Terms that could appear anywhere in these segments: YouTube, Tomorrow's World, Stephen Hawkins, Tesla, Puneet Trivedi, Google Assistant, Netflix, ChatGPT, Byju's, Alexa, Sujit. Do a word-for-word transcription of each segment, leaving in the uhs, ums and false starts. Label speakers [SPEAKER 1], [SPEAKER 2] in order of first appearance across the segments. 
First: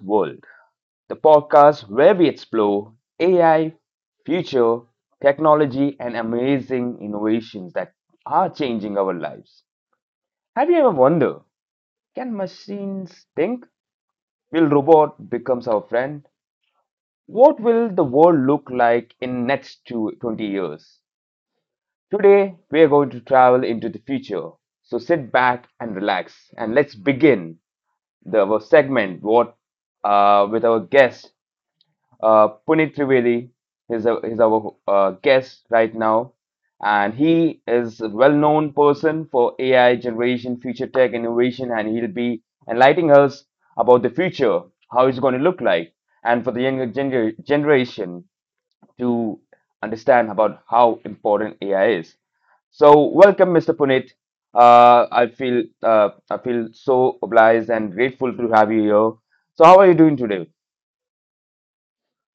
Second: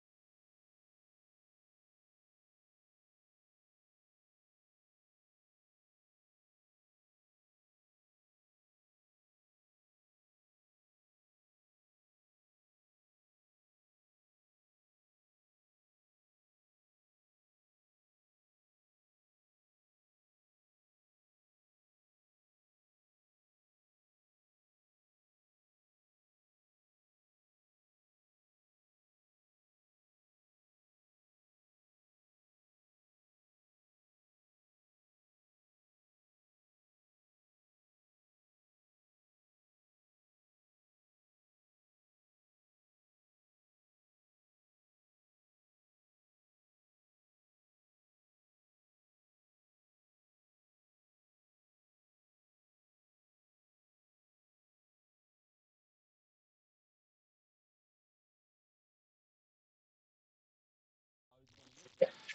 [SPEAKER 1] World, the podcast where we explore A I, future, technology, and amazing innovations that are changing our lives. Have you ever wondered, can machines think? Will robot becomes our friend? What will the world look like in next two twenty years? Today, we are going to travel into the future. So sit back and relax, and let's begin the our segment. What uh, with our guest Uh, Puneet Trivedi is, a, is our uh, guest right now, and he is a well-known person for A I generation, future tech innovation, and he'll be enlightening us about the future, how it's going to look like, and for the younger gener- generation to understand about how important A I is. So, welcome, mister Puneet. Uh, I feel uh, I feel so obliged and grateful to have you here. So, how are you doing today?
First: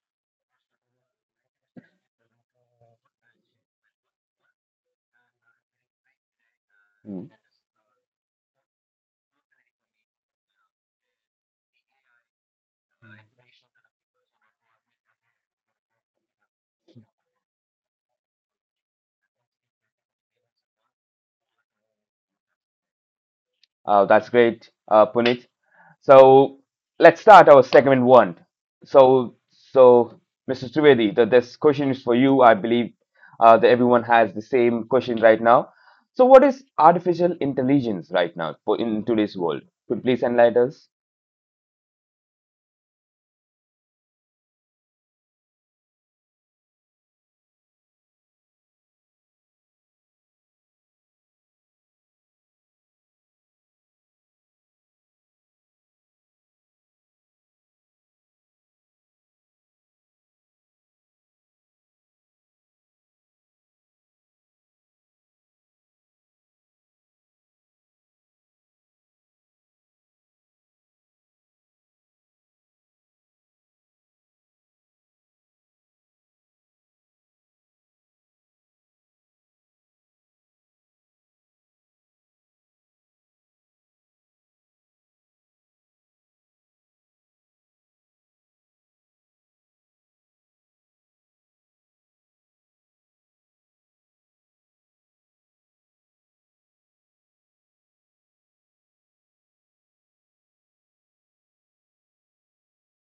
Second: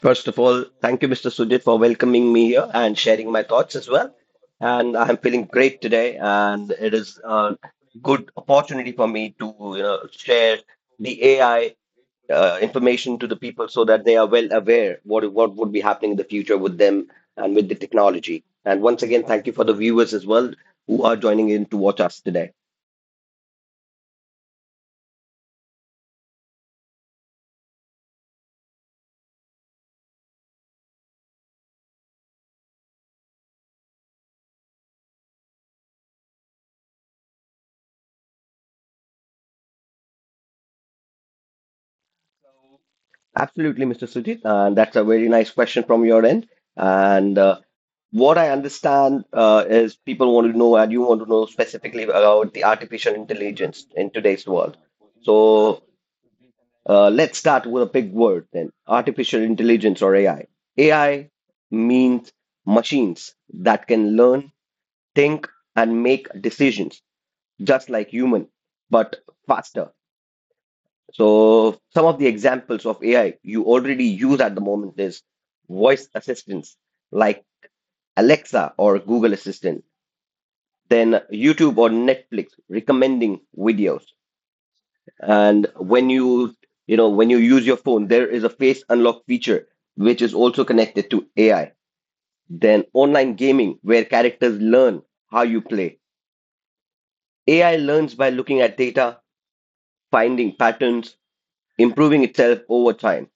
[SPEAKER 2] First of all, thank you, mister Sujit, for welcoming me here and sharing my thoughts as well. And I'm feeling great today, and it is
[SPEAKER 1] Hmm.
[SPEAKER 2] a good opportunity for me to you know share the A I uh, information to the people so that they are well aware what what would be happening in the future with them and with the technology. And once again, thank you for the viewers as well who are joining in to watch us today.
[SPEAKER 1] Uh, that's great, uh, Puneet. So let's start our segment one. So, so mister Trivedi, the, this question is for you. I believe uh, that everyone has the same question right now. So, what is artificial intelligence right now for in today's world? Could you please enlighten us?
[SPEAKER 2] Absolutely, mister Sujit, and that's a very nice question from your end. And uh, what I understand uh, is people want to know, and you want to know specifically about the artificial intelligence in today's world. So uh, let's start with a big word then, artificial intelligence or A I. A I means machines that can learn, think, and make decisions just like human, but faster. So some of the examples of A I you already use at the moment is voice assistants like Alexa or Google Assistant, then YouTube or Netflix recommending videos, and when you you know when you use your phone there is a face unlock feature which is also connected to AI, then online gaming where characters learn how you play. AI learns by looking at data, finding patterns, improving itself over time.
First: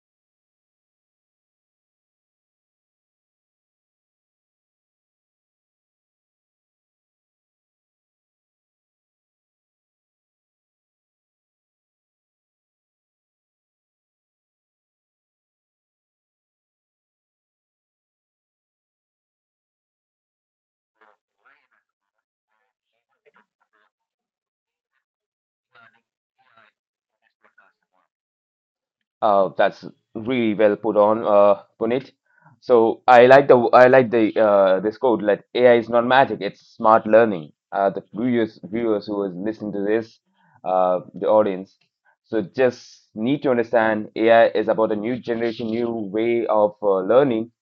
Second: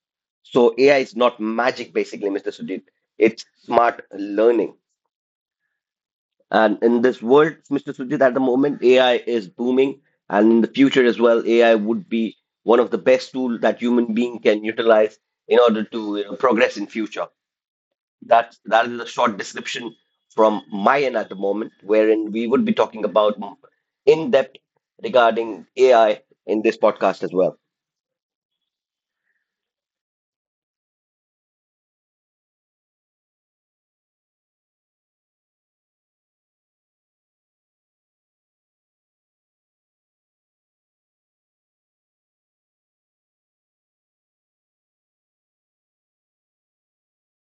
[SPEAKER 2] So AI is not magic, basically, Mr. Sudhir, it's smart learning. And in this world, mister Sujit, at the moment, A I is booming, and in the future as well, A I would be one of the best tool that human being can utilize in order to you know, progress in future. That's that is a short description from my end at the moment, wherein we would be talking about in depth regarding A I in this podcast as well.
[SPEAKER 1] Uh, that's really well put on, uh, Puneet. So I like the I like the uh, this quote, like, A I is not magic; it's smart learning. Uh, the viewers viewers who is listening to this, uh, the audience, so just need to understand A I is about a new generation, new way of uh, learning.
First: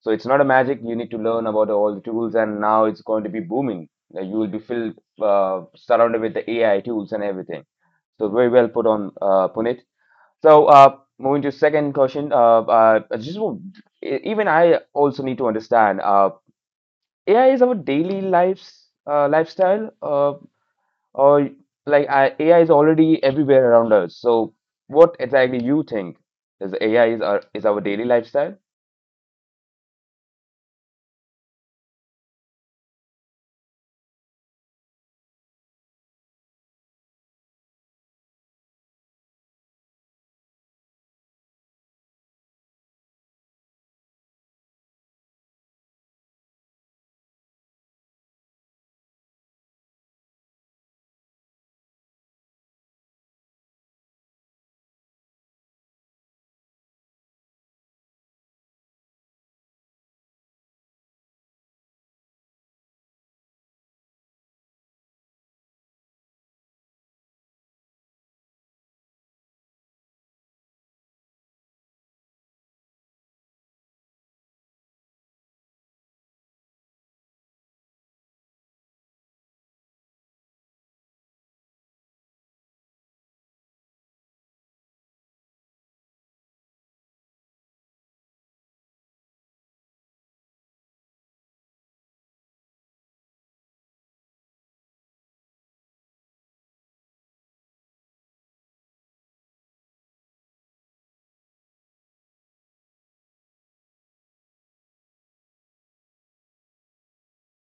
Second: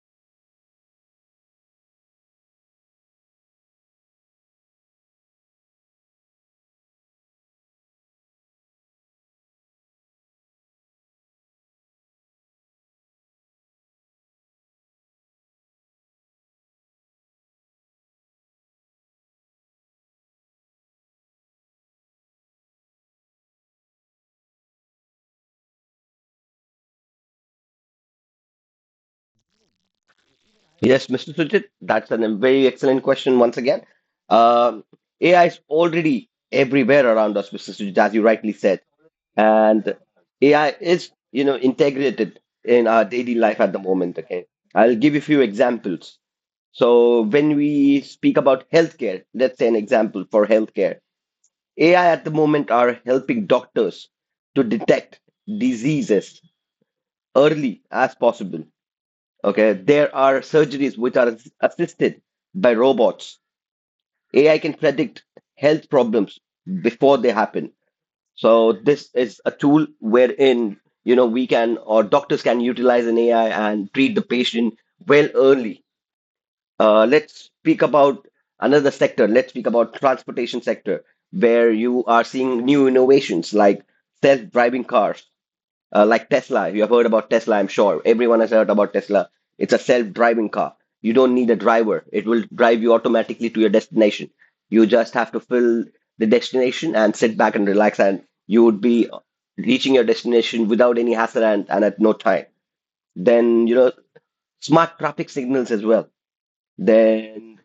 [SPEAKER 1] So it's not a magic. You need to learn about all the tools, and now it's going to be booming. Uh, You will be filled, uh, surrounded with the A I tools and everything. So very well put on, uh, Puneet. So, uh, moving to second question, uh, uh, I just want- e- even I also need to understand, uh, A I is our daily lives, uh, lifestyle, uh, or like I, A I is already everywhere around us. So, what exactly you think is A I is our is our daily lifestyle?
[SPEAKER 2] Yes, mister Sujit, that's a very excellent question once again. Um, A I is already everywhere around us, mister Sujit, as you rightly said. And A I is, you know, integrated in our daily life at the moment. Okay. I'll give you a few examples. So when we speak about healthcare, let's say an example for healthcare. A I at the moment are helping doctors to detect diseases early as possible. Okay, there are surgeries which are ass- assisted by robots. A I can predict health problems before they happen. So this is a tool wherein, you know, we can, or doctors can, utilize an A I and treat the patient well early. Uh, let's speak about another sector. Let's speak about transportation sector where you are seeing new innovations like self-driving cars, uh, like Tesla. You have heard about Tesla, I'm sure. Everyone has heard about Tesla. It's a self driving car. You don't need a driver, it will drive you automatically to your destination. You just have to fill the destination and sit back and relax, and you would be reaching your destination without any hassle, and, and at no time. Then, you know, smart traffic signals as well. Then,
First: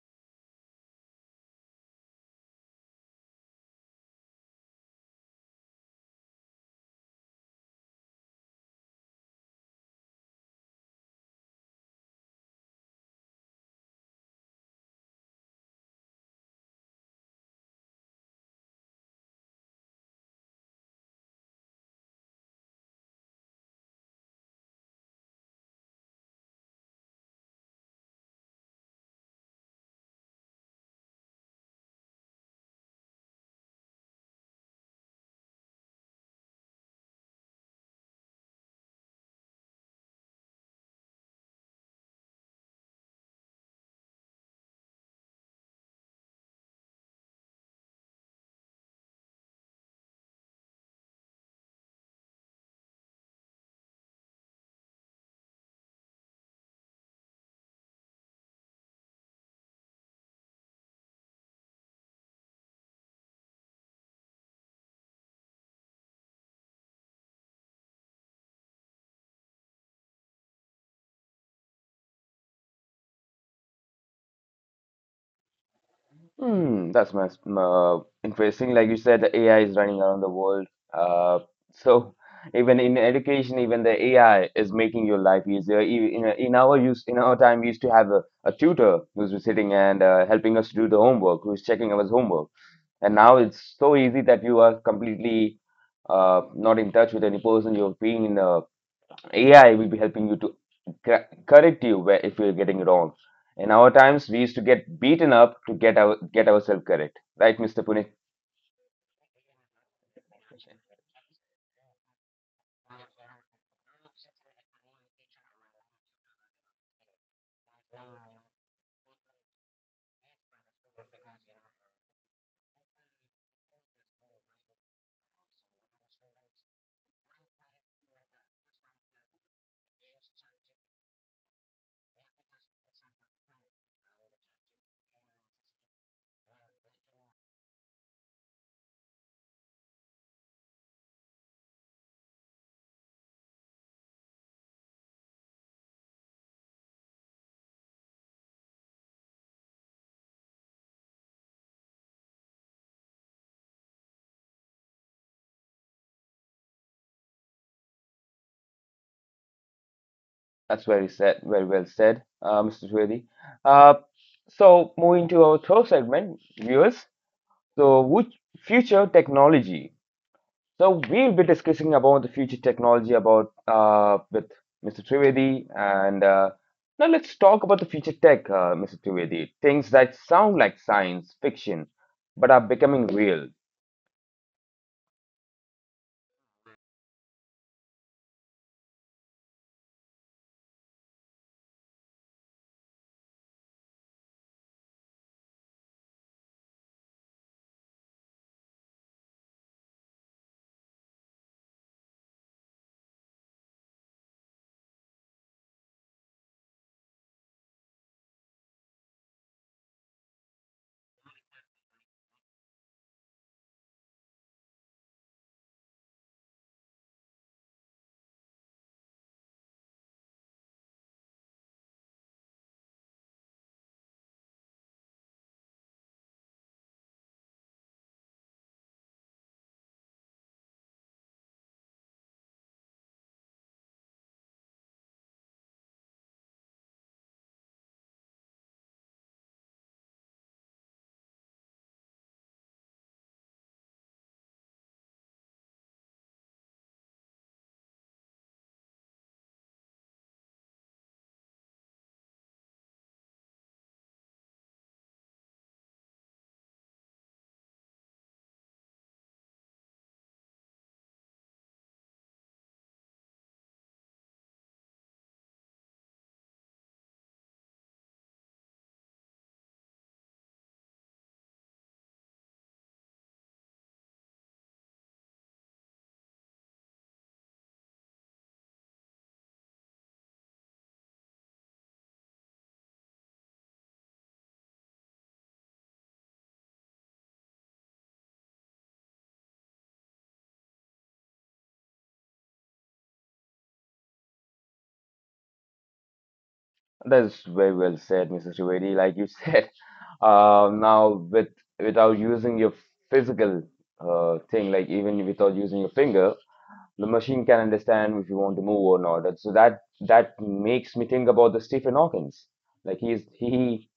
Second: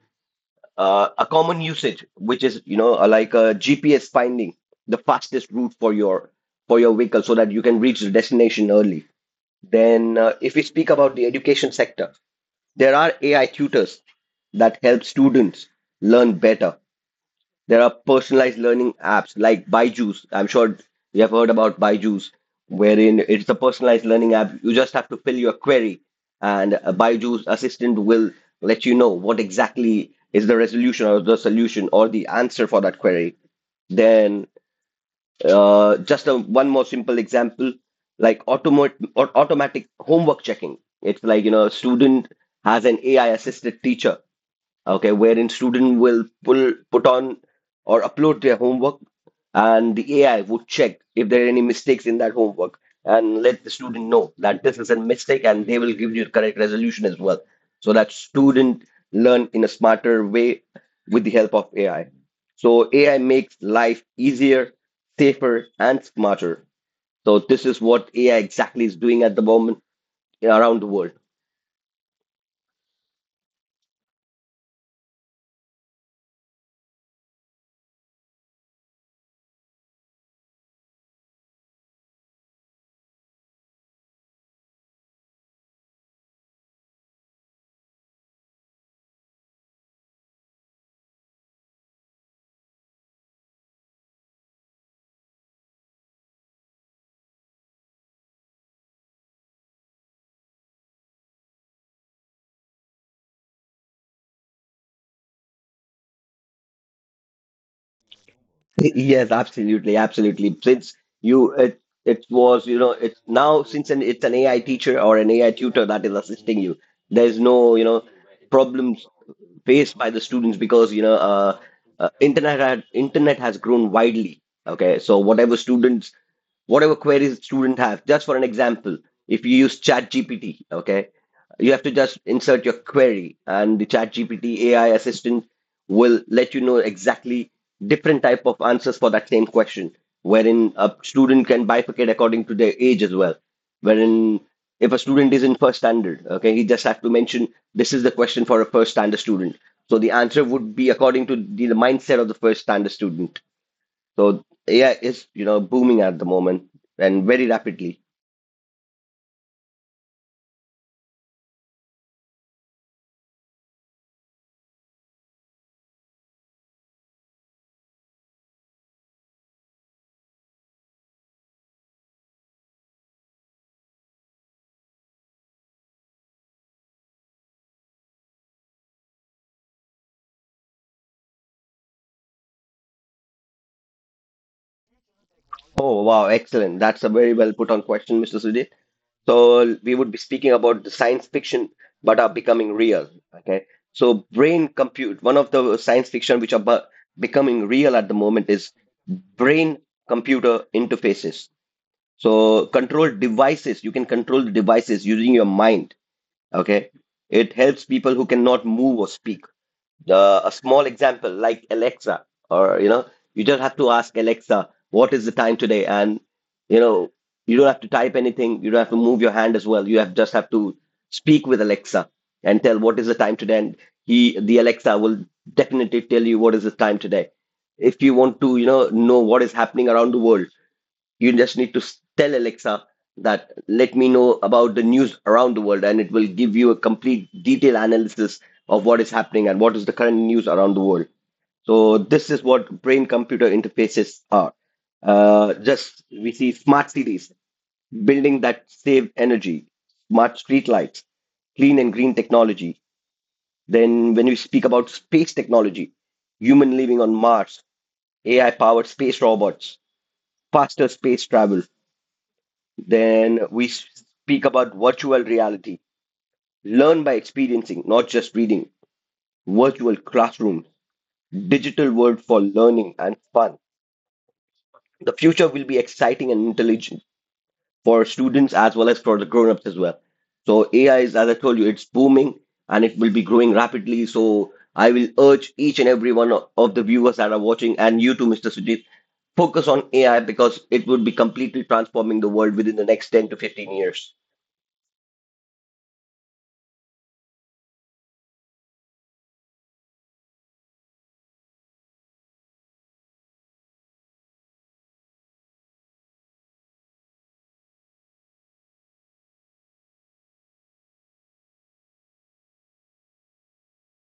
[SPEAKER 2] uh, a common usage, which is, you know, like a G P S finding the fastest route for your for your vehicle so that you can reach the destination early. Then, uh, if we speak about the education sector, there are A I tutors that help students learn better. There are personalized learning apps like Byju's. I'm sure you have heard about Byju's, wherein it's a personalized learning app. You just have to fill your query, and a Byju's assistant will let you know what exactly is the resolution or the solution or the answer for that query. Then. Uh, just a, one more simple example, like automat or automatic homework checking. It's like, you know, a student has an A I assisted teacher, okay, wherein student will pull put on or upload their homework, and the A I would check if there are any mistakes in that homework and let the student know that this is a mistake, and they will give you the correct resolution as well, so that student learn in a smarter way with the help of A I. So A I makes life easier, safer, and smarter. So this is what A I exactly is doing at the moment around the world.
[SPEAKER 1] Hmm, that's mas- uh, interesting. Like you said, the A I is running around the world. Uh, so even in education, even the A I is making your life easier. E- In, in our use, in our time, we used to have a, a tutor who's sitting and uh, helping us to do the homework, who's checking our homework. And now it's so easy that you are completely uh, not in touch with any person. You're being in a AI will be helping you to cor- correct you where if you're getting wrong. In our times, we used to get beaten up to get our get ourselves correct, right, mister Puneet?
[SPEAKER 2] Yes, absolutely, absolutely. Since you it it was you know it's now, since an, it's an A I teacher or an A I tutor that is assisting you. There's no, you know, problems faced by the students because you know uh, uh, internet had, internet has grown widely. Okay, so whatever students whatever queries student have, just for an example, if you use chat G P T okay, you have to just insert your query and the chat G P T A I assistant will let you know exactly different type of answers for that same question, wherein a student can bifurcate according to their age as well, wherein if a student is in first standard, okay, he just have to mention this is the question for a first standard student, so the answer would be according to the, the mindset of the first standard student. So AI is, you know, booming at the moment and very rapidly.
[SPEAKER 1] That's very said, very well said, uh, mister Swedi. Uh, so moving to our third segment, viewers. So, which future technology So we'll be discussing about the future technology about uh, with mister Trivedi, and uh, now let's talk about the future tech, uh, mister Trivedi. Things that sound like science fiction but are becoming real.
[SPEAKER 2] Oh wow, excellent, that's a very well put on question, Mr. Sudhir. So we would be speaking about the science fiction, but are becoming real. Okay. So brain compute. One of the science fiction which are bu- becoming real at the moment is brain computer interfaces. So control devices. You can control the devices using your mind. Okay. It helps people who cannot move or speak. Uh, a small example like Alexa, or, you know, you just have to ask Alexa, what is the time today? And, you know, you don't have to type anything. You don't have to move your hand as well. You have just have to speak with Alexa and tell what is the time today, and he, the Alexa, will definitely tell you what is the time today. If you want to, you know, know what is happening around the world, you just need to s- tell Alexa that let me know about the news around the world and it will give you a complete detailed analysis of what is happening and what is the current news around the world. So this is what brain computer interfaces are. Uh, just we see smart cities, building that save energy, smart street lights, clean and green technology. Then when we speak about space technology, human living on Mars, AI powered space robots, faster space travel. Then we speak about virtual reality. Learn by experiencing, not just reading. Virtual classrooms, digital world for learning and fun. The future will be exciting and intelligent for students as well as for the grown-ups as well. So A I is, as I told you, it's booming and it will be growing rapidly. So I will urge each and every one o- of the viewers that are watching and you too, mister Sujit, focus on A I because it would be completely transforming the world within the next ten to fifteen years.
[SPEAKER 1] That's very well said, mister Trivedi. Like you said, uh, now with without using your physical uh, thing, like even without using your finger, the machine can understand if you want to move or not. That- So that that makes me think about the Stephen Hawkins, like he's he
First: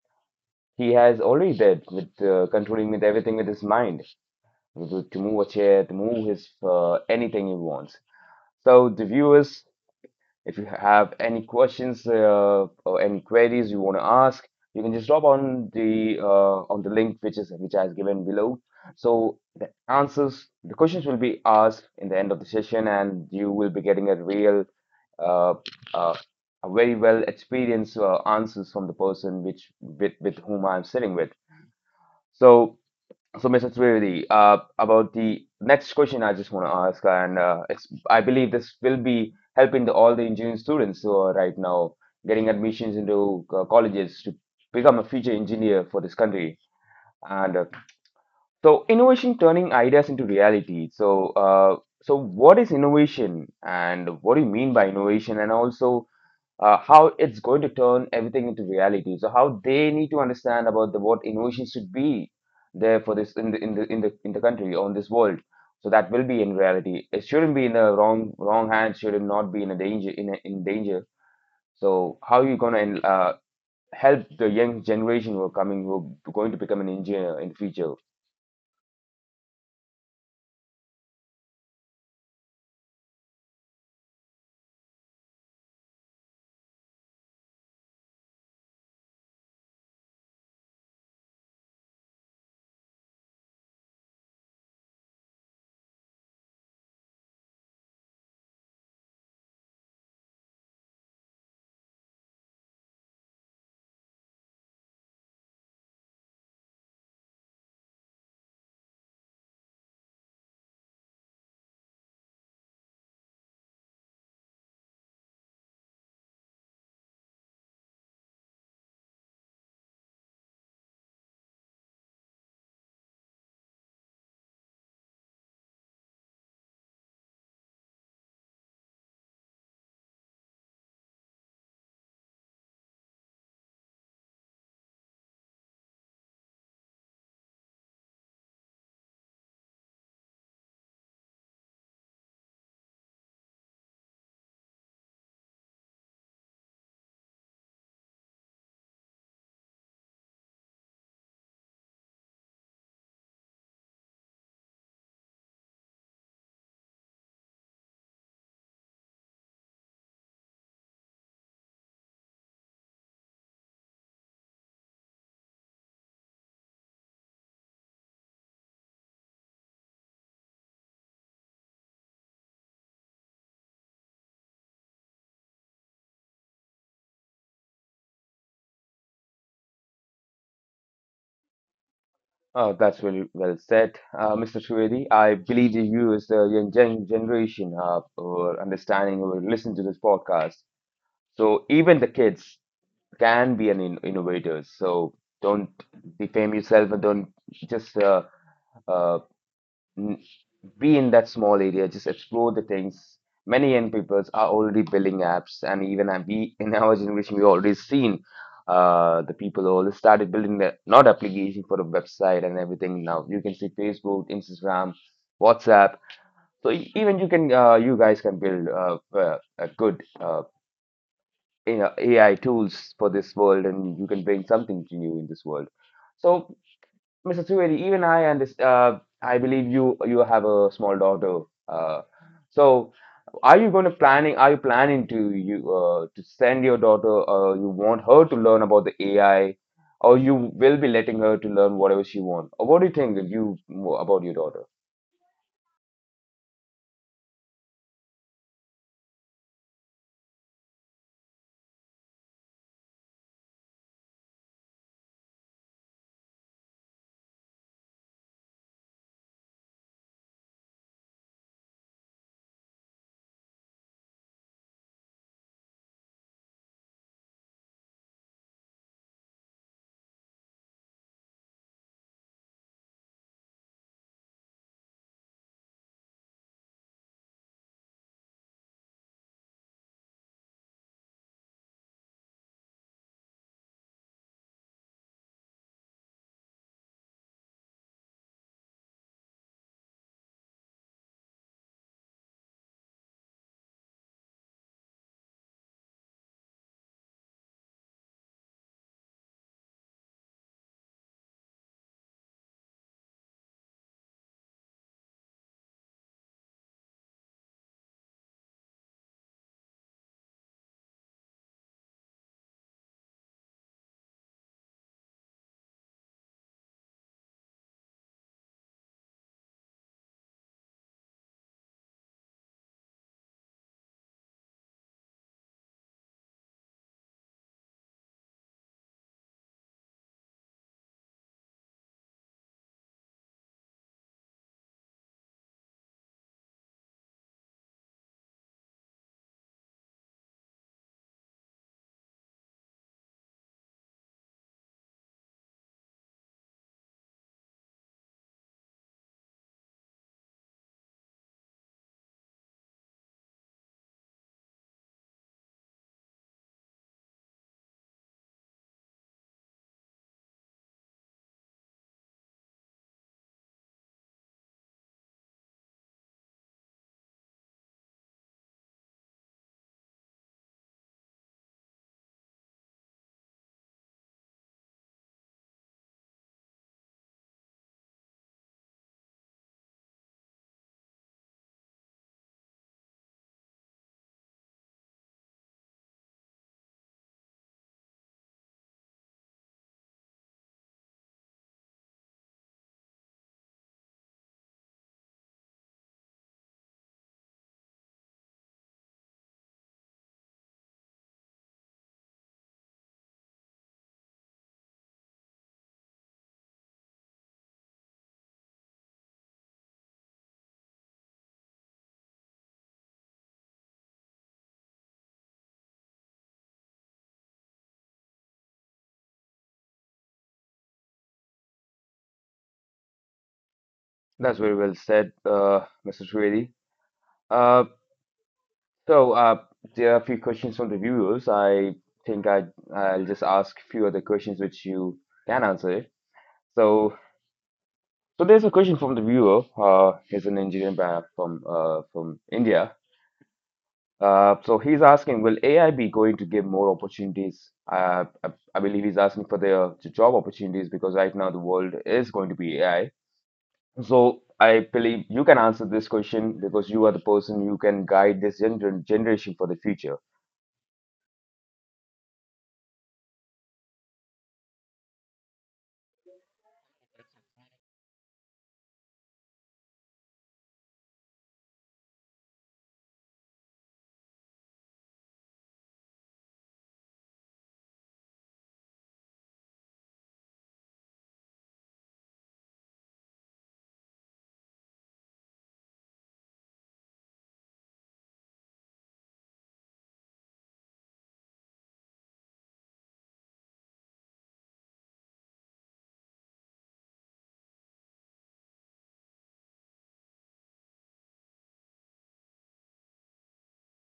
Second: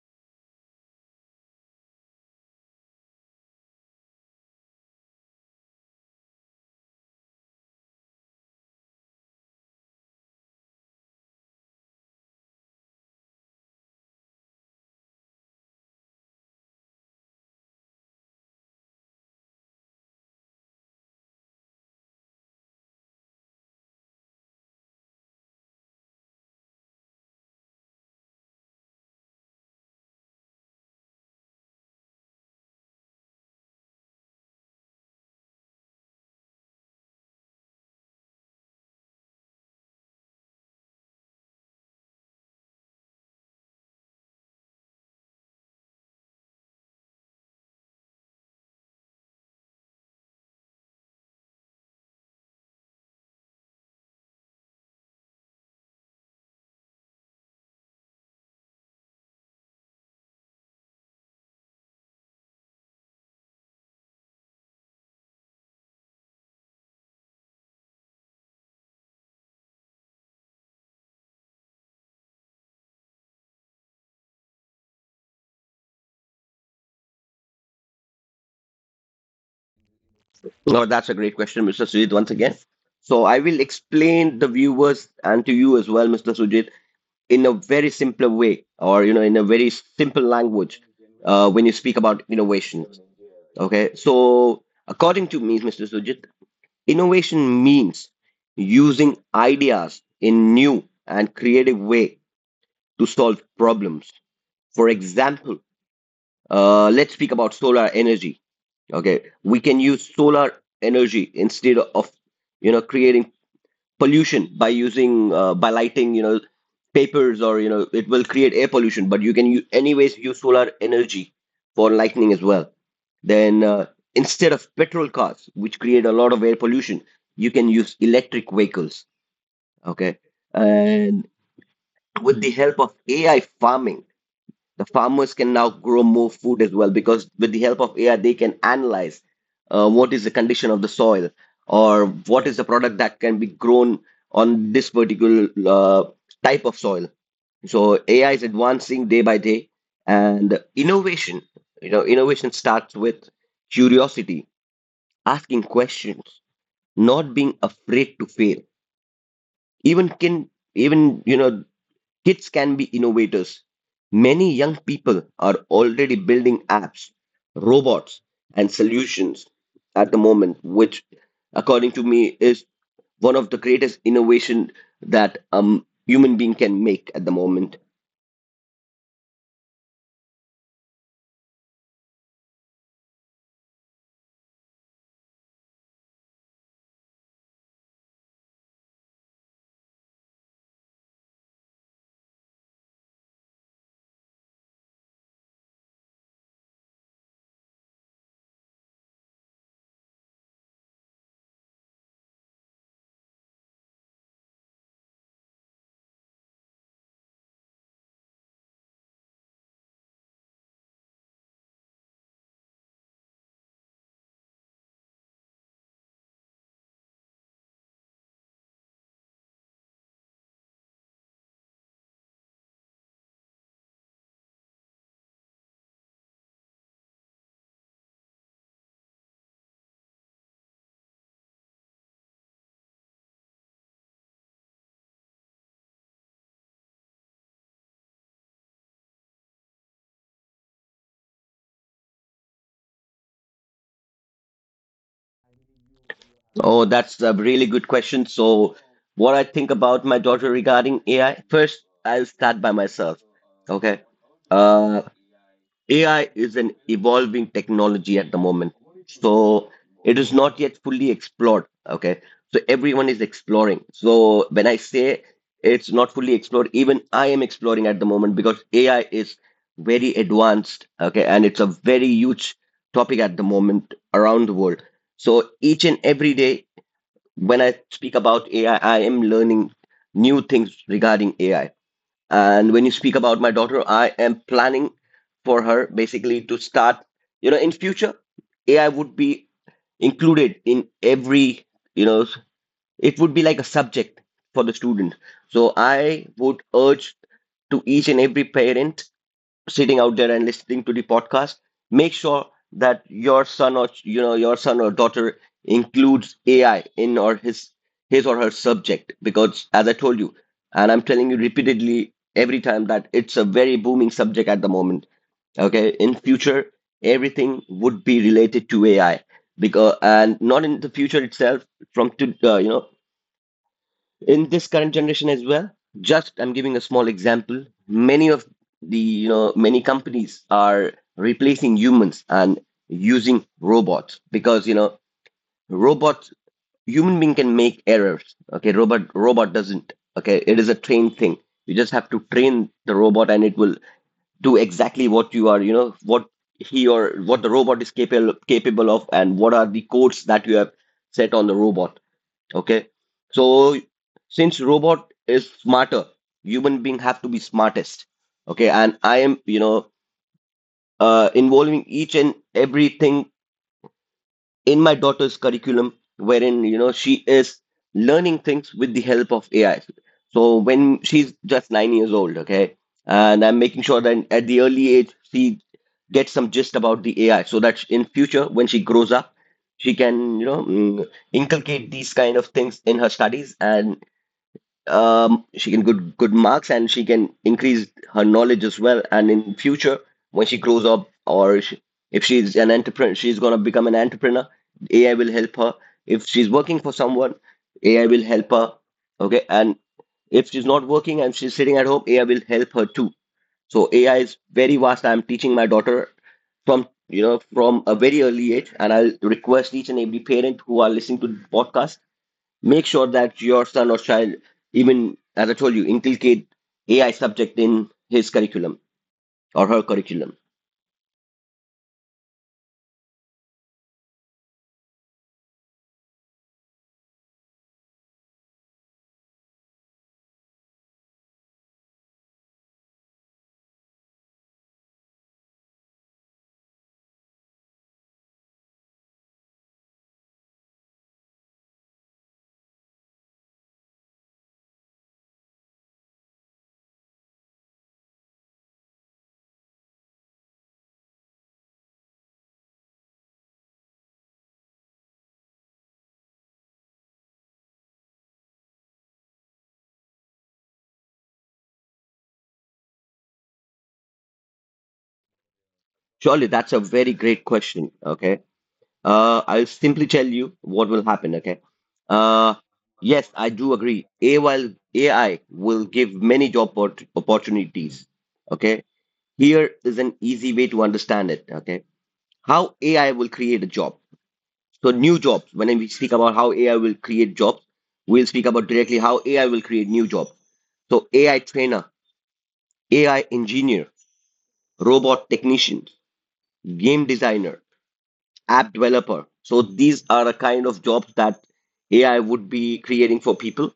[SPEAKER 1] he has already did with uh, controlling with everything with his mind, with- to move a chair, to move his uh, anything he wants. So the viewers, if you have any questions uh, or any queries you want to ask, you can just drop on the uh, on the link which is which I has given below. So the answers, the questions will be asked in the end of the session, and you will be getting a real uh, uh, a very well experienced uh, answers from the person which with, with whom I'm sitting with. So, so mister Trivedi, uh, about the next question I just want to ask, and uh, it's, I believe this will be helping the, all the engineering students who are right now getting admissions into uh, colleges to become a future engineer for this country. And uh, so, innovation turning ideas into reality. So, uh, so what is innovation, and what do you mean by innovation? And also, uh, how it's going to turn everything into reality. So how they need to understand about the what innovation should be there for this in the in the in the in the country or in this world. So that will be in reality. It shouldn't be in the wrong wrong hands. Shouldn't be in a danger in a, in danger. So how you gonna uh, help the young generation who are coming who are going to become an engineer in future?
[SPEAKER 2] No, that's a great question, mister Sujit, once again. So I will explain the viewers and to you as well, mister Sujit, in a very simpler way or, you know, in a very simple language uh, when you speak about innovation. Okay. So according to me, mister Sujit, innovation means using ideas in new and creative way to solve problems. For example, uh, let's speak about solar energy, okay, we can use solar energy instead of, you know, creating pollution by using uh, by lighting, you know, papers, or, you know, it will create air pollution, but you can u- anyways use solar energy for lighting as well. Then uh, instead of petrol cars which create a lot of air pollution, you can use electric vehicles, okay, and with the help of AI farming, the farmers can now grow more food as well because with the help of A I, they can analyze uh, what is the condition of the soil or what is the product that can be grown on this particular uh, type of soil. So A I is advancing day by day, and innovation. You know, innovation starts with curiosity, asking questions, not being afraid to fail. Even can even you know Kids can be innovators. Many young people are already building apps, robots, and solutions at the moment, which, according to me, is one of the greatest innovation that um human being can make at the moment.
[SPEAKER 1] Oh, that's really well said, uh, mister Trivedi. I believe that you, as the young gen generation, uh, or understanding or listen to this podcast. So even the kids can be an in innovators. So don't defame yourself and don't just uh, uh, n- be in that small area. Just explore the things. Many young peoples are already building apps, and even uh, we in our generation we already seen uh, the people who already started building the not application for a website and everything. Now you can see Facebook, Instagram, WhatsApp. So e- even you can uh, you guys can build uh, uh, a good uh, you know A I tools for this world, and you can bring something to new in this world. So, mister Trivedi, even I and this, uh, I believe you you have a small daughter. Uh, so, are you going to planning? Are you planning to you uh, to send your daughter? Uh, you want her to learn about the A I, or you will be letting her to learn whatever she wants? Or what do you think that you about your daughter?
[SPEAKER 2] Oh, that's a really good question. So, what I think about my daughter regarding A I, first, I'll start by myself. Okay. Uh, A I is an evolving technology at the moment. So it is not yet fully explored. Okay. So everyone is exploring. So when I say it's not fully explored, even I am exploring at the moment because A I is very advanced. Okay. And it's a very huge topic at the moment around the world. So each and every day, when I speak about A I, I I am learning new things regarding A I. And when you speak about my daughter, I am planning for her basically to start, you know, in future, A I would be included in every, you know, it would be like a subject for the student. So I would urge to each and every parent sitting out there and listening to the podcast, make sure that your son or, you know your son or daughter includes AI in, or his his or her subject. Because as I told you, and I'm telling you repeatedly every time, that it's a very booming subject at the moment. Okay, in future everything would be related to AI. Because, and not in the future itself, from, to uh, you know in this current generation as well. Just I'm giving a small example. Many of the, you know many companies are replacing humans and using robots, because you know, robots, human being can make errors. Okay, robot robot doesn't. Okay, it is a trained thing. You just have to train the robot and it will do exactly what you are, you know, what he or what the robot is capable capable of, and what are the codes that you have set on the robot. Okay. So since robot is smarter, human being have to be smartest. Okay. And I am, you know, uh, involving each and everything in my daughter's curriculum, wherein, you know, she is learning things with the help of A I. So when she's just nine years old, okay, and I'm making sure that at the early age, she gets some gist about the A I so that in future, when she grows up, she can, you know, mm, inculcate these kind of things in her studies, and um, she can good good marks, and she can increase her knowledge as well. And in future, when she grows up, or she, if she's an entrepreneur, she's gonna become an entrepreneur, A I will help her. If she's working for someone, A I will help her. Okay, and if she's not working and she's sitting at home, A I will help her too. So A I is very vast. I'm teaching my daughter from, you know from a very early age, and I'll request each and every parent who are listening to the podcast, make sure that your son or child, even as I told you, inculcate AI subject in his curriculum or her curriculum.
[SPEAKER 1] That's very well said, uh, mister Trivedi. Uh, So, uh, there are a few questions from the viewers. I think I I'll just ask a few other questions which you can answer it. So, so there's a question from the viewer. Uh, he's an engineer by- from uh, from India. Uh, so he's asking, will A I be going to give more opportunities? Uh, I, I believe he's asking for the job opportunities because right now the world is going to be A I. So I believe you can answer this question because you are the person who can guide this gener generation for the future.
[SPEAKER 2] Surely, that's a very great question. Okay, uh, I'll simply tell you what will happen. Okay. uh, yes, I do agree, ai will, A I will give many job oppor- opportunities. Okay, here is an easy way to understand it. Okay, how AI will create a job. So new jobs, when we speak about how A I will create jobs, we'll speak about directly how A I will create new jobs. So A I trainer, A I engineer, robot technician, game designer, app developer. So these are a kind of jobs that A I would be creating for people.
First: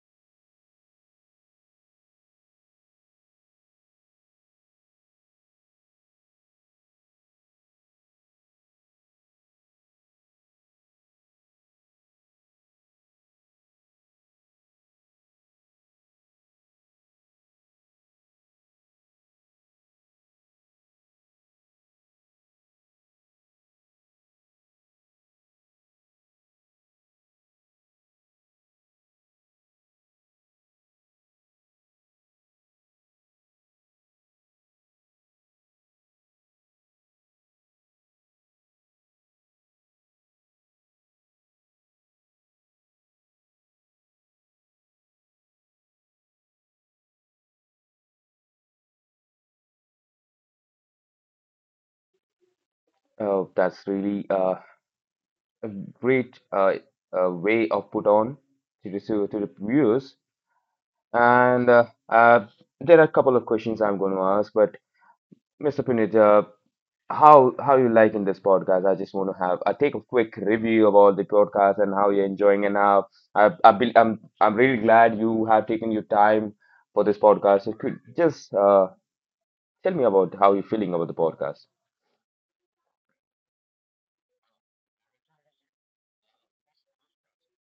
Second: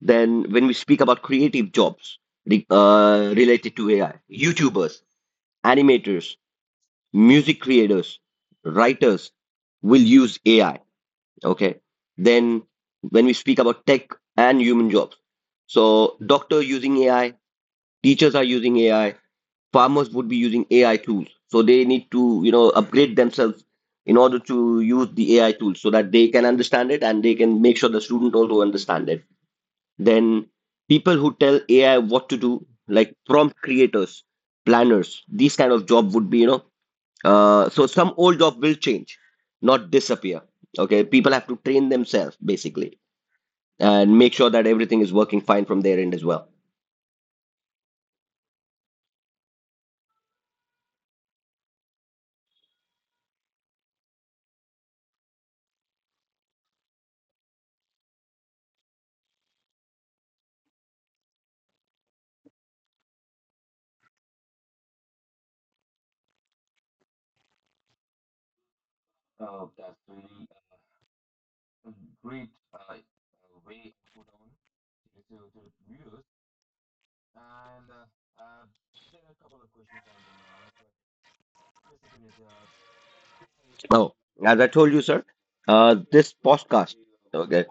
[SPEAKER 2] Then when we speak about creative jobs re- uh, related to A I, YouTubers, animators, music creators, writers will use A I. Okay. Then when we speak about tech and human jobs, so doctor using A I, teachers are using A I, farmers would be using A I tools. So they need to, you know, upgrade themselves in order to use the A I tools so that they can understand it and they can make sure the student also understand it. Then people who tell A I what to do, like prompt creators, planners, these kind of job would be, you know, uh, so some old job will change, not disappear. Okay, people have to train themselves basically and make sure that everything is working fine from their end as well.
[SPEAKER 1] Oh, that's really uh, a great uh, uh, way of put on to the to, the viewers. And uh, uh, there are a couple of questions I'm going to ask, but mister Puneet, uh, how how you liking this podcast? I just want to have I take a quick review of all the podcast and how you're enjoying and how I, I be, I'm I'm really glad you have taken your time for this podcast. So could just uh, tell me about how you're feeling about the podcast.
[SPEAKER 2] Oh, as I told you, sir, uh, this podcast. Okay.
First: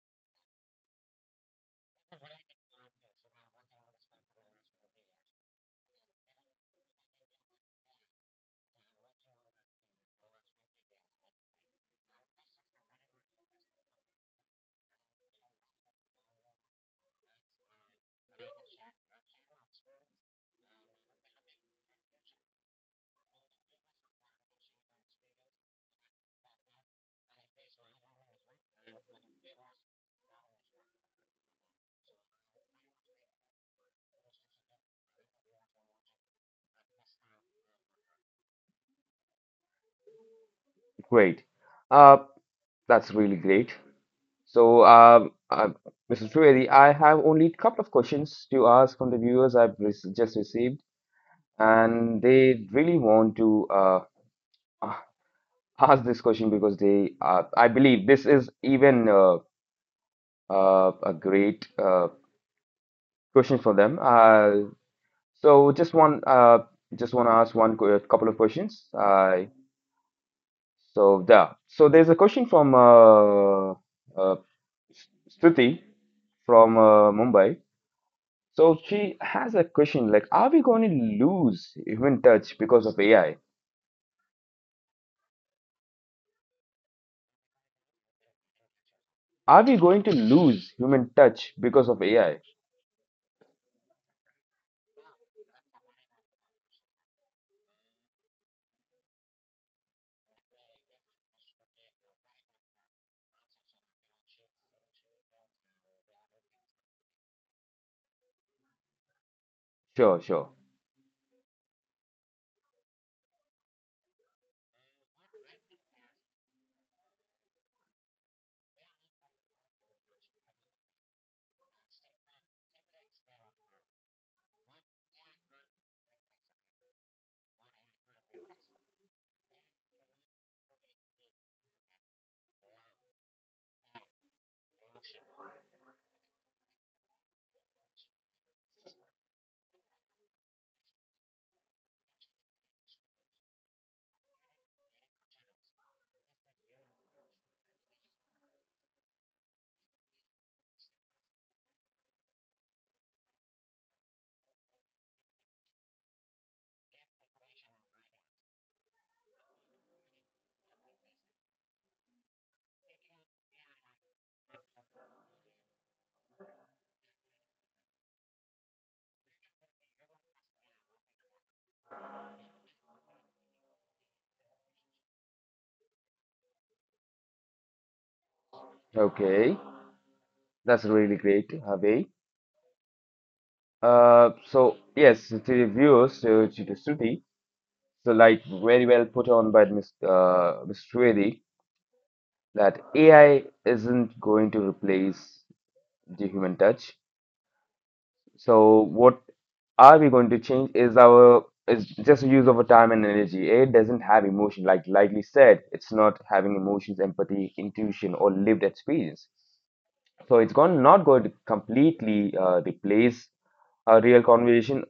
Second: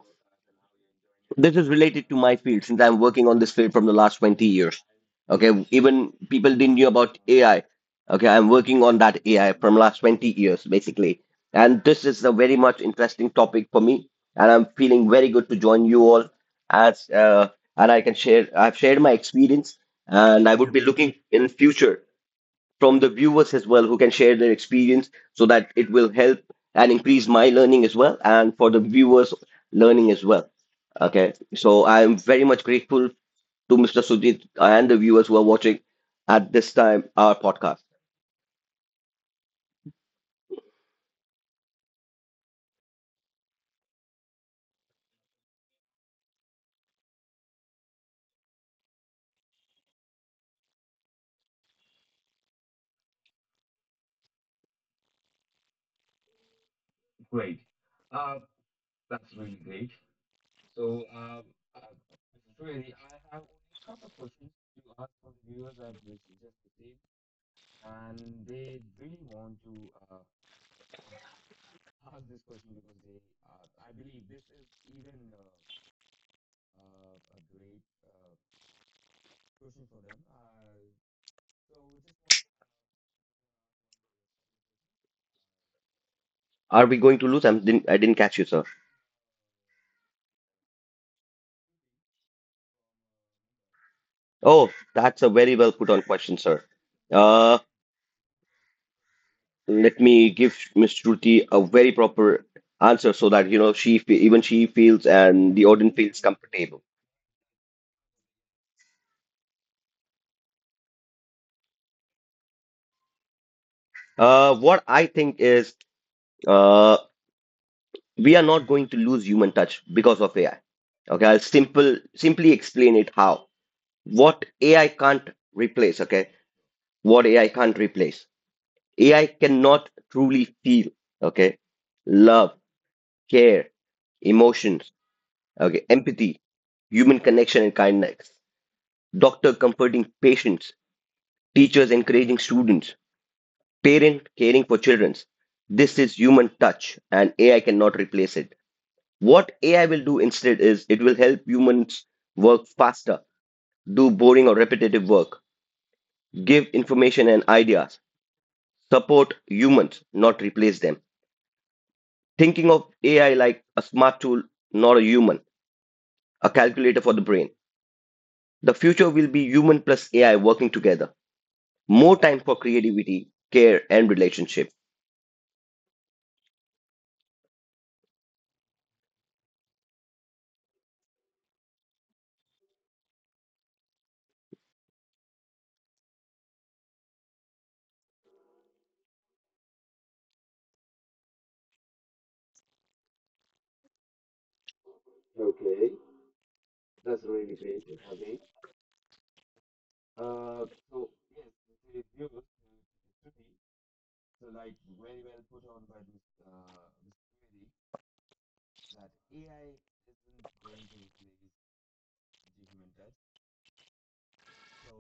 [SPEAKER 2] This is related to my field, since I'm working on this field from the last twenty years. Okay, even people didn't know about A I. Okay, I'm working on that A I from last twenty years basically. And this is a very much interesting topic for me, and I'm feeling very good to join you all as, uh, and I can share, I've shared my experience, and I would be looking in future from the viewers as well who can share their experience so that it will help and increase my learning as well, and for the viewers learning as well. Okay, so I am very much grateful to Mr. Sujit and the viewers who are watching at this time our podcast.
[SPEAKER 1] Great. Uh, that's really great. So, um, uh, missus Trivedi, I have only a couple of questions to ask from the viewers I've re just received, and they really want to uh, a- ask this question because they, uh, I believe, this is even uh, uh, a great uh, question for them. Uh, so, just one, uh, just want to ask one qu- a couple of questions. I so Yeah. So there's a question from uh, uh, Stuti from uh, Mumbai. So she has a question like, are we going to lose human touch because of A I?
[SPEAKER 2] Are we going to lose? I didn't i didn't catch you, sir.
[SPEAKER 1] Are we going to lose human touch because of A I?
[SPEAKER 2] Oh, that's a very well put on question, sir. uh Let me give Miss Shruti a very proper answer so that, you know, she fe- even she feels and the audience feels comfortable.
[SPEAKER 1] Sure, sure.
[SPEAKER 2] Uh, what I think is, uh, we are not going to lose human touch because of A I. Okay, I'll simple simply explain it how, what A I can't replace. Okay, what A I can't replace. A I cannot truly feel. Okay, love, care, emotions. Okay, empathy, human connection and kindness. Doctor comforting patients, teachers encouraging students, parent caring for children. This is human touch, and A I cannot replace it. What A I will do instead is it will help humans work faster, do boring or repetitive work, give information and ideas, support humans, not replace them. Thinking of A I like a smart tool, not a human, a calculator for the brain. The future will be human plus A I working together. More time for creativity, care, and relationship.
[SPEAKER 1] Okay, that's really great, Harvey. Uh, so yes, to the viewers, so to the Shruti, so like very well put on by Miss uh, Miss Shruti, that A I isn't going to replace the human touch. So what are we going to change is our is just use of our time and energy. It doesn't have emotion, like likely said, it's not having emotions, empathy, intuition, or lived experience. So it's gone not going to completely uh, replace a real conversation.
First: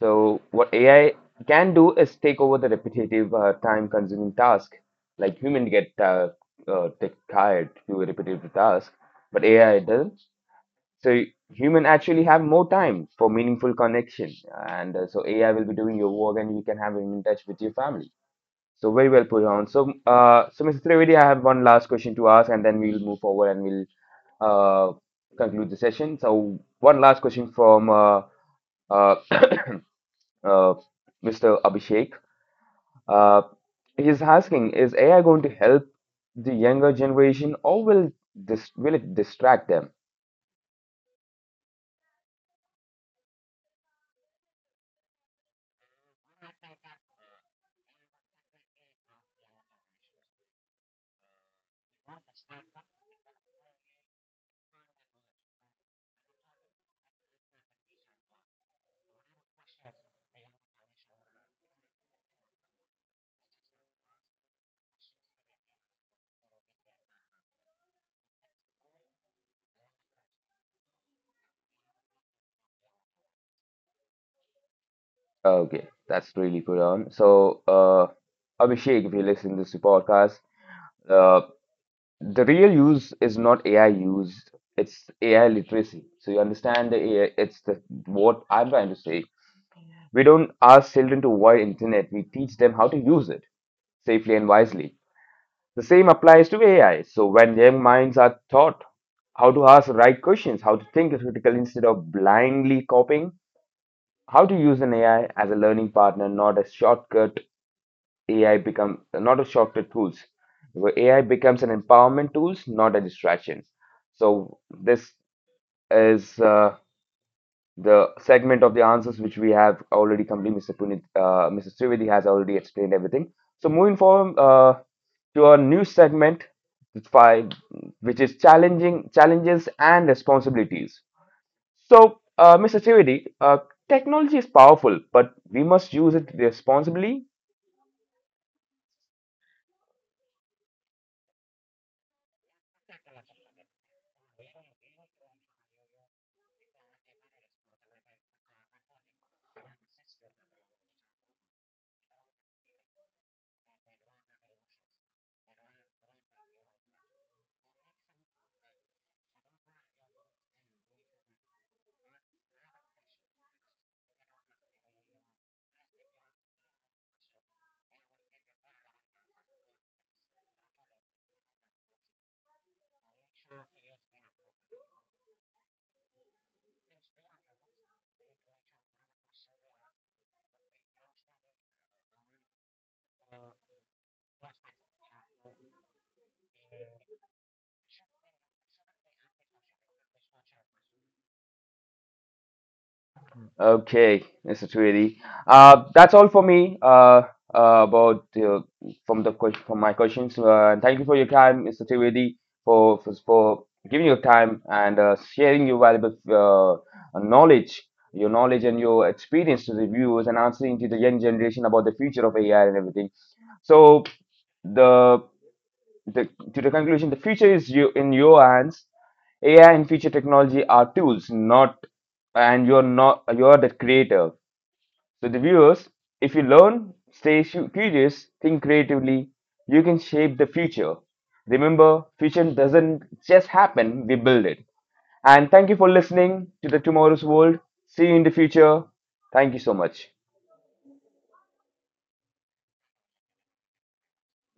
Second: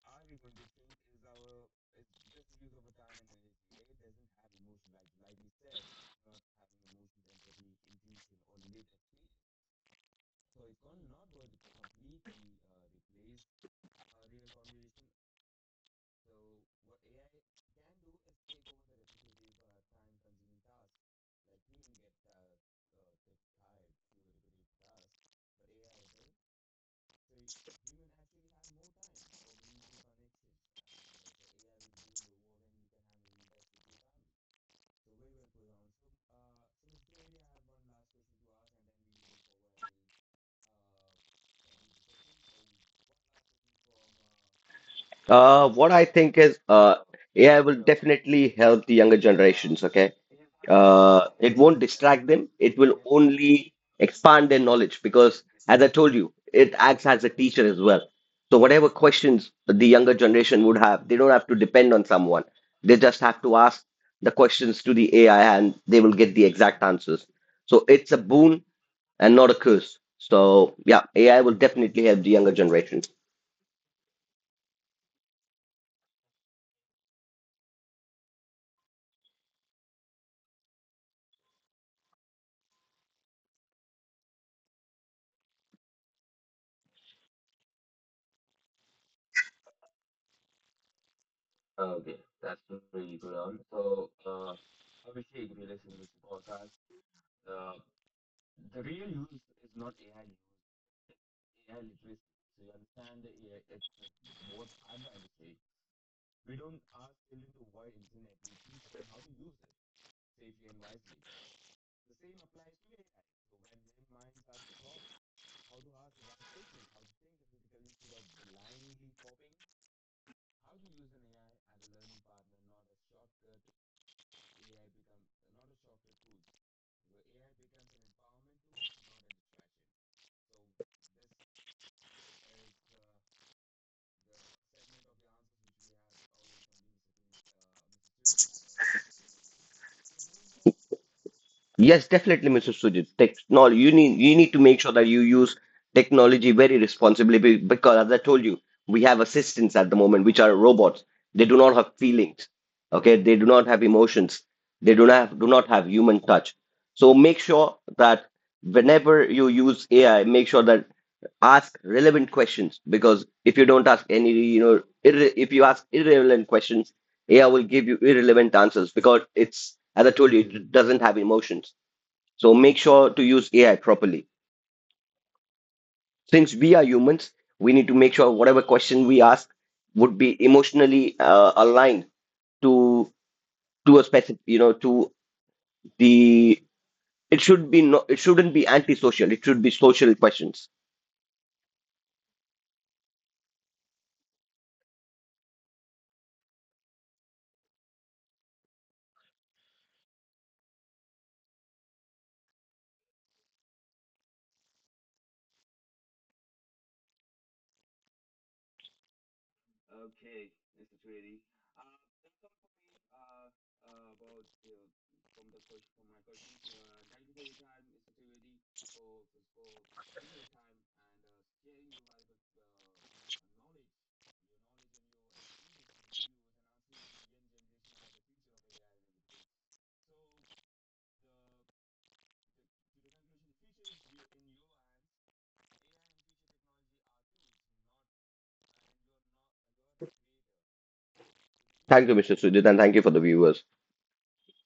[SPEAKER 1] So what A I can do is take over the repetitive, uh, time-consuming task. Like human get uh, uh, get tired to repetitive task, but A I doesn't, so human actually have more time for meaningful connection, and uh, so AI will be doing your work and you can have him in touch with your family. So very well put on. So uh, so Mr. Trivedi, I have one last question to ask, and then we will move forward and we'll uh, conclude the session. So one last question from uh, uh, uh, Mr. Abhishek. uh, he's asking, is AI going to help the younger generation, or will this will it distract them?
[SPEAKER 2] Uh, what I think is, uh, A I will definitely help the younger generations. Okay, uh, it won't distract them. It will only expand their knowledge because, as I told you, it acts as a teacher as well. So whatever questions the younger generation would have, they don't have to depend on someone. They just have to ask the questions to the A I and they will get the exact answers. So it's a boon and not a curse. So yeah, A I will definitely help the younger generation.
[SPEAKER 1] Okay, that's really good on. So, uh, Abhishek, if you listen to this podcast, uh, the real use is not A I use, it's A I literacy. So you understand the A I, it's the what I'm trying to say. We don't ask children to avoid internet, we teach them how to use it safely and wisely. The same applies to A I. So when young minds are taught how to ask the right questions, how to think critically instead of blindly copying, how to use an A I as a learning partner, not a shortcut. A I become not a shortcut tools. Where A I becomes an empowerment tools, not a distraction. So this is uh, the segment of the answers which we have already completed. mister Punit, uh, mister Trivedi has already explained everything. So moving forward uh, to our new segment, which which is challenging challenges and responsibilities. So, uh, mister Trivedi, uh, technology is powerful, but we must use it responsibly.
[SPEAKER 2] Yes, definitely, Mister Sujit. Technology, you need you need to make sure that you use technology very responsibly, be- because, as I told you, we have assistants at the moment which are robots. They do not have feelings. Okay, they do not have emotions. They do not have, do not have human touch. So make sure that whenever you use A I, make sure that ask relevant questions. Because if you don't ask any, you know, irre- if you ask irrelevant questions, A I will give you irrelevant answers, because it's, as I told you, it doesn't have emotions. So make sure to use A I properly. Since we are humans, we need to make sure whatever question we ask would be emotionally uh, aligned to to a specific, you know, to the. It should be no, it shouldn't be antisocial. It should be social questions.
[SPEAKER 1] Okay, mister Tweedy. Uh, that's all for me uh, uh, about uh, from the question from my questions. Uh, and thank you for your time, mister Tweedy, for, for for giving your time and uh, sharing your valuable uh, knowledge, your knowledge and your experience to the viewers and answering to the young generation about the future of A I and everything. So the the, to the conclusion, the future is you in your hands. A I and future technology are tools, not and you're not you're the creator. So the viewers, if you learn, stay su- curious, think creatively, you can shape the future. Remember, future doesn't just happen; we build it. And thank you for listening to the Tomorrow's World. See you in the future. Thank you so much.
[SPEAKER 2] Thank you, Mister Sudhir, and thank you for the viewers.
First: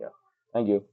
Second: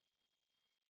[SPEAKER 1] Yeah. Thank you.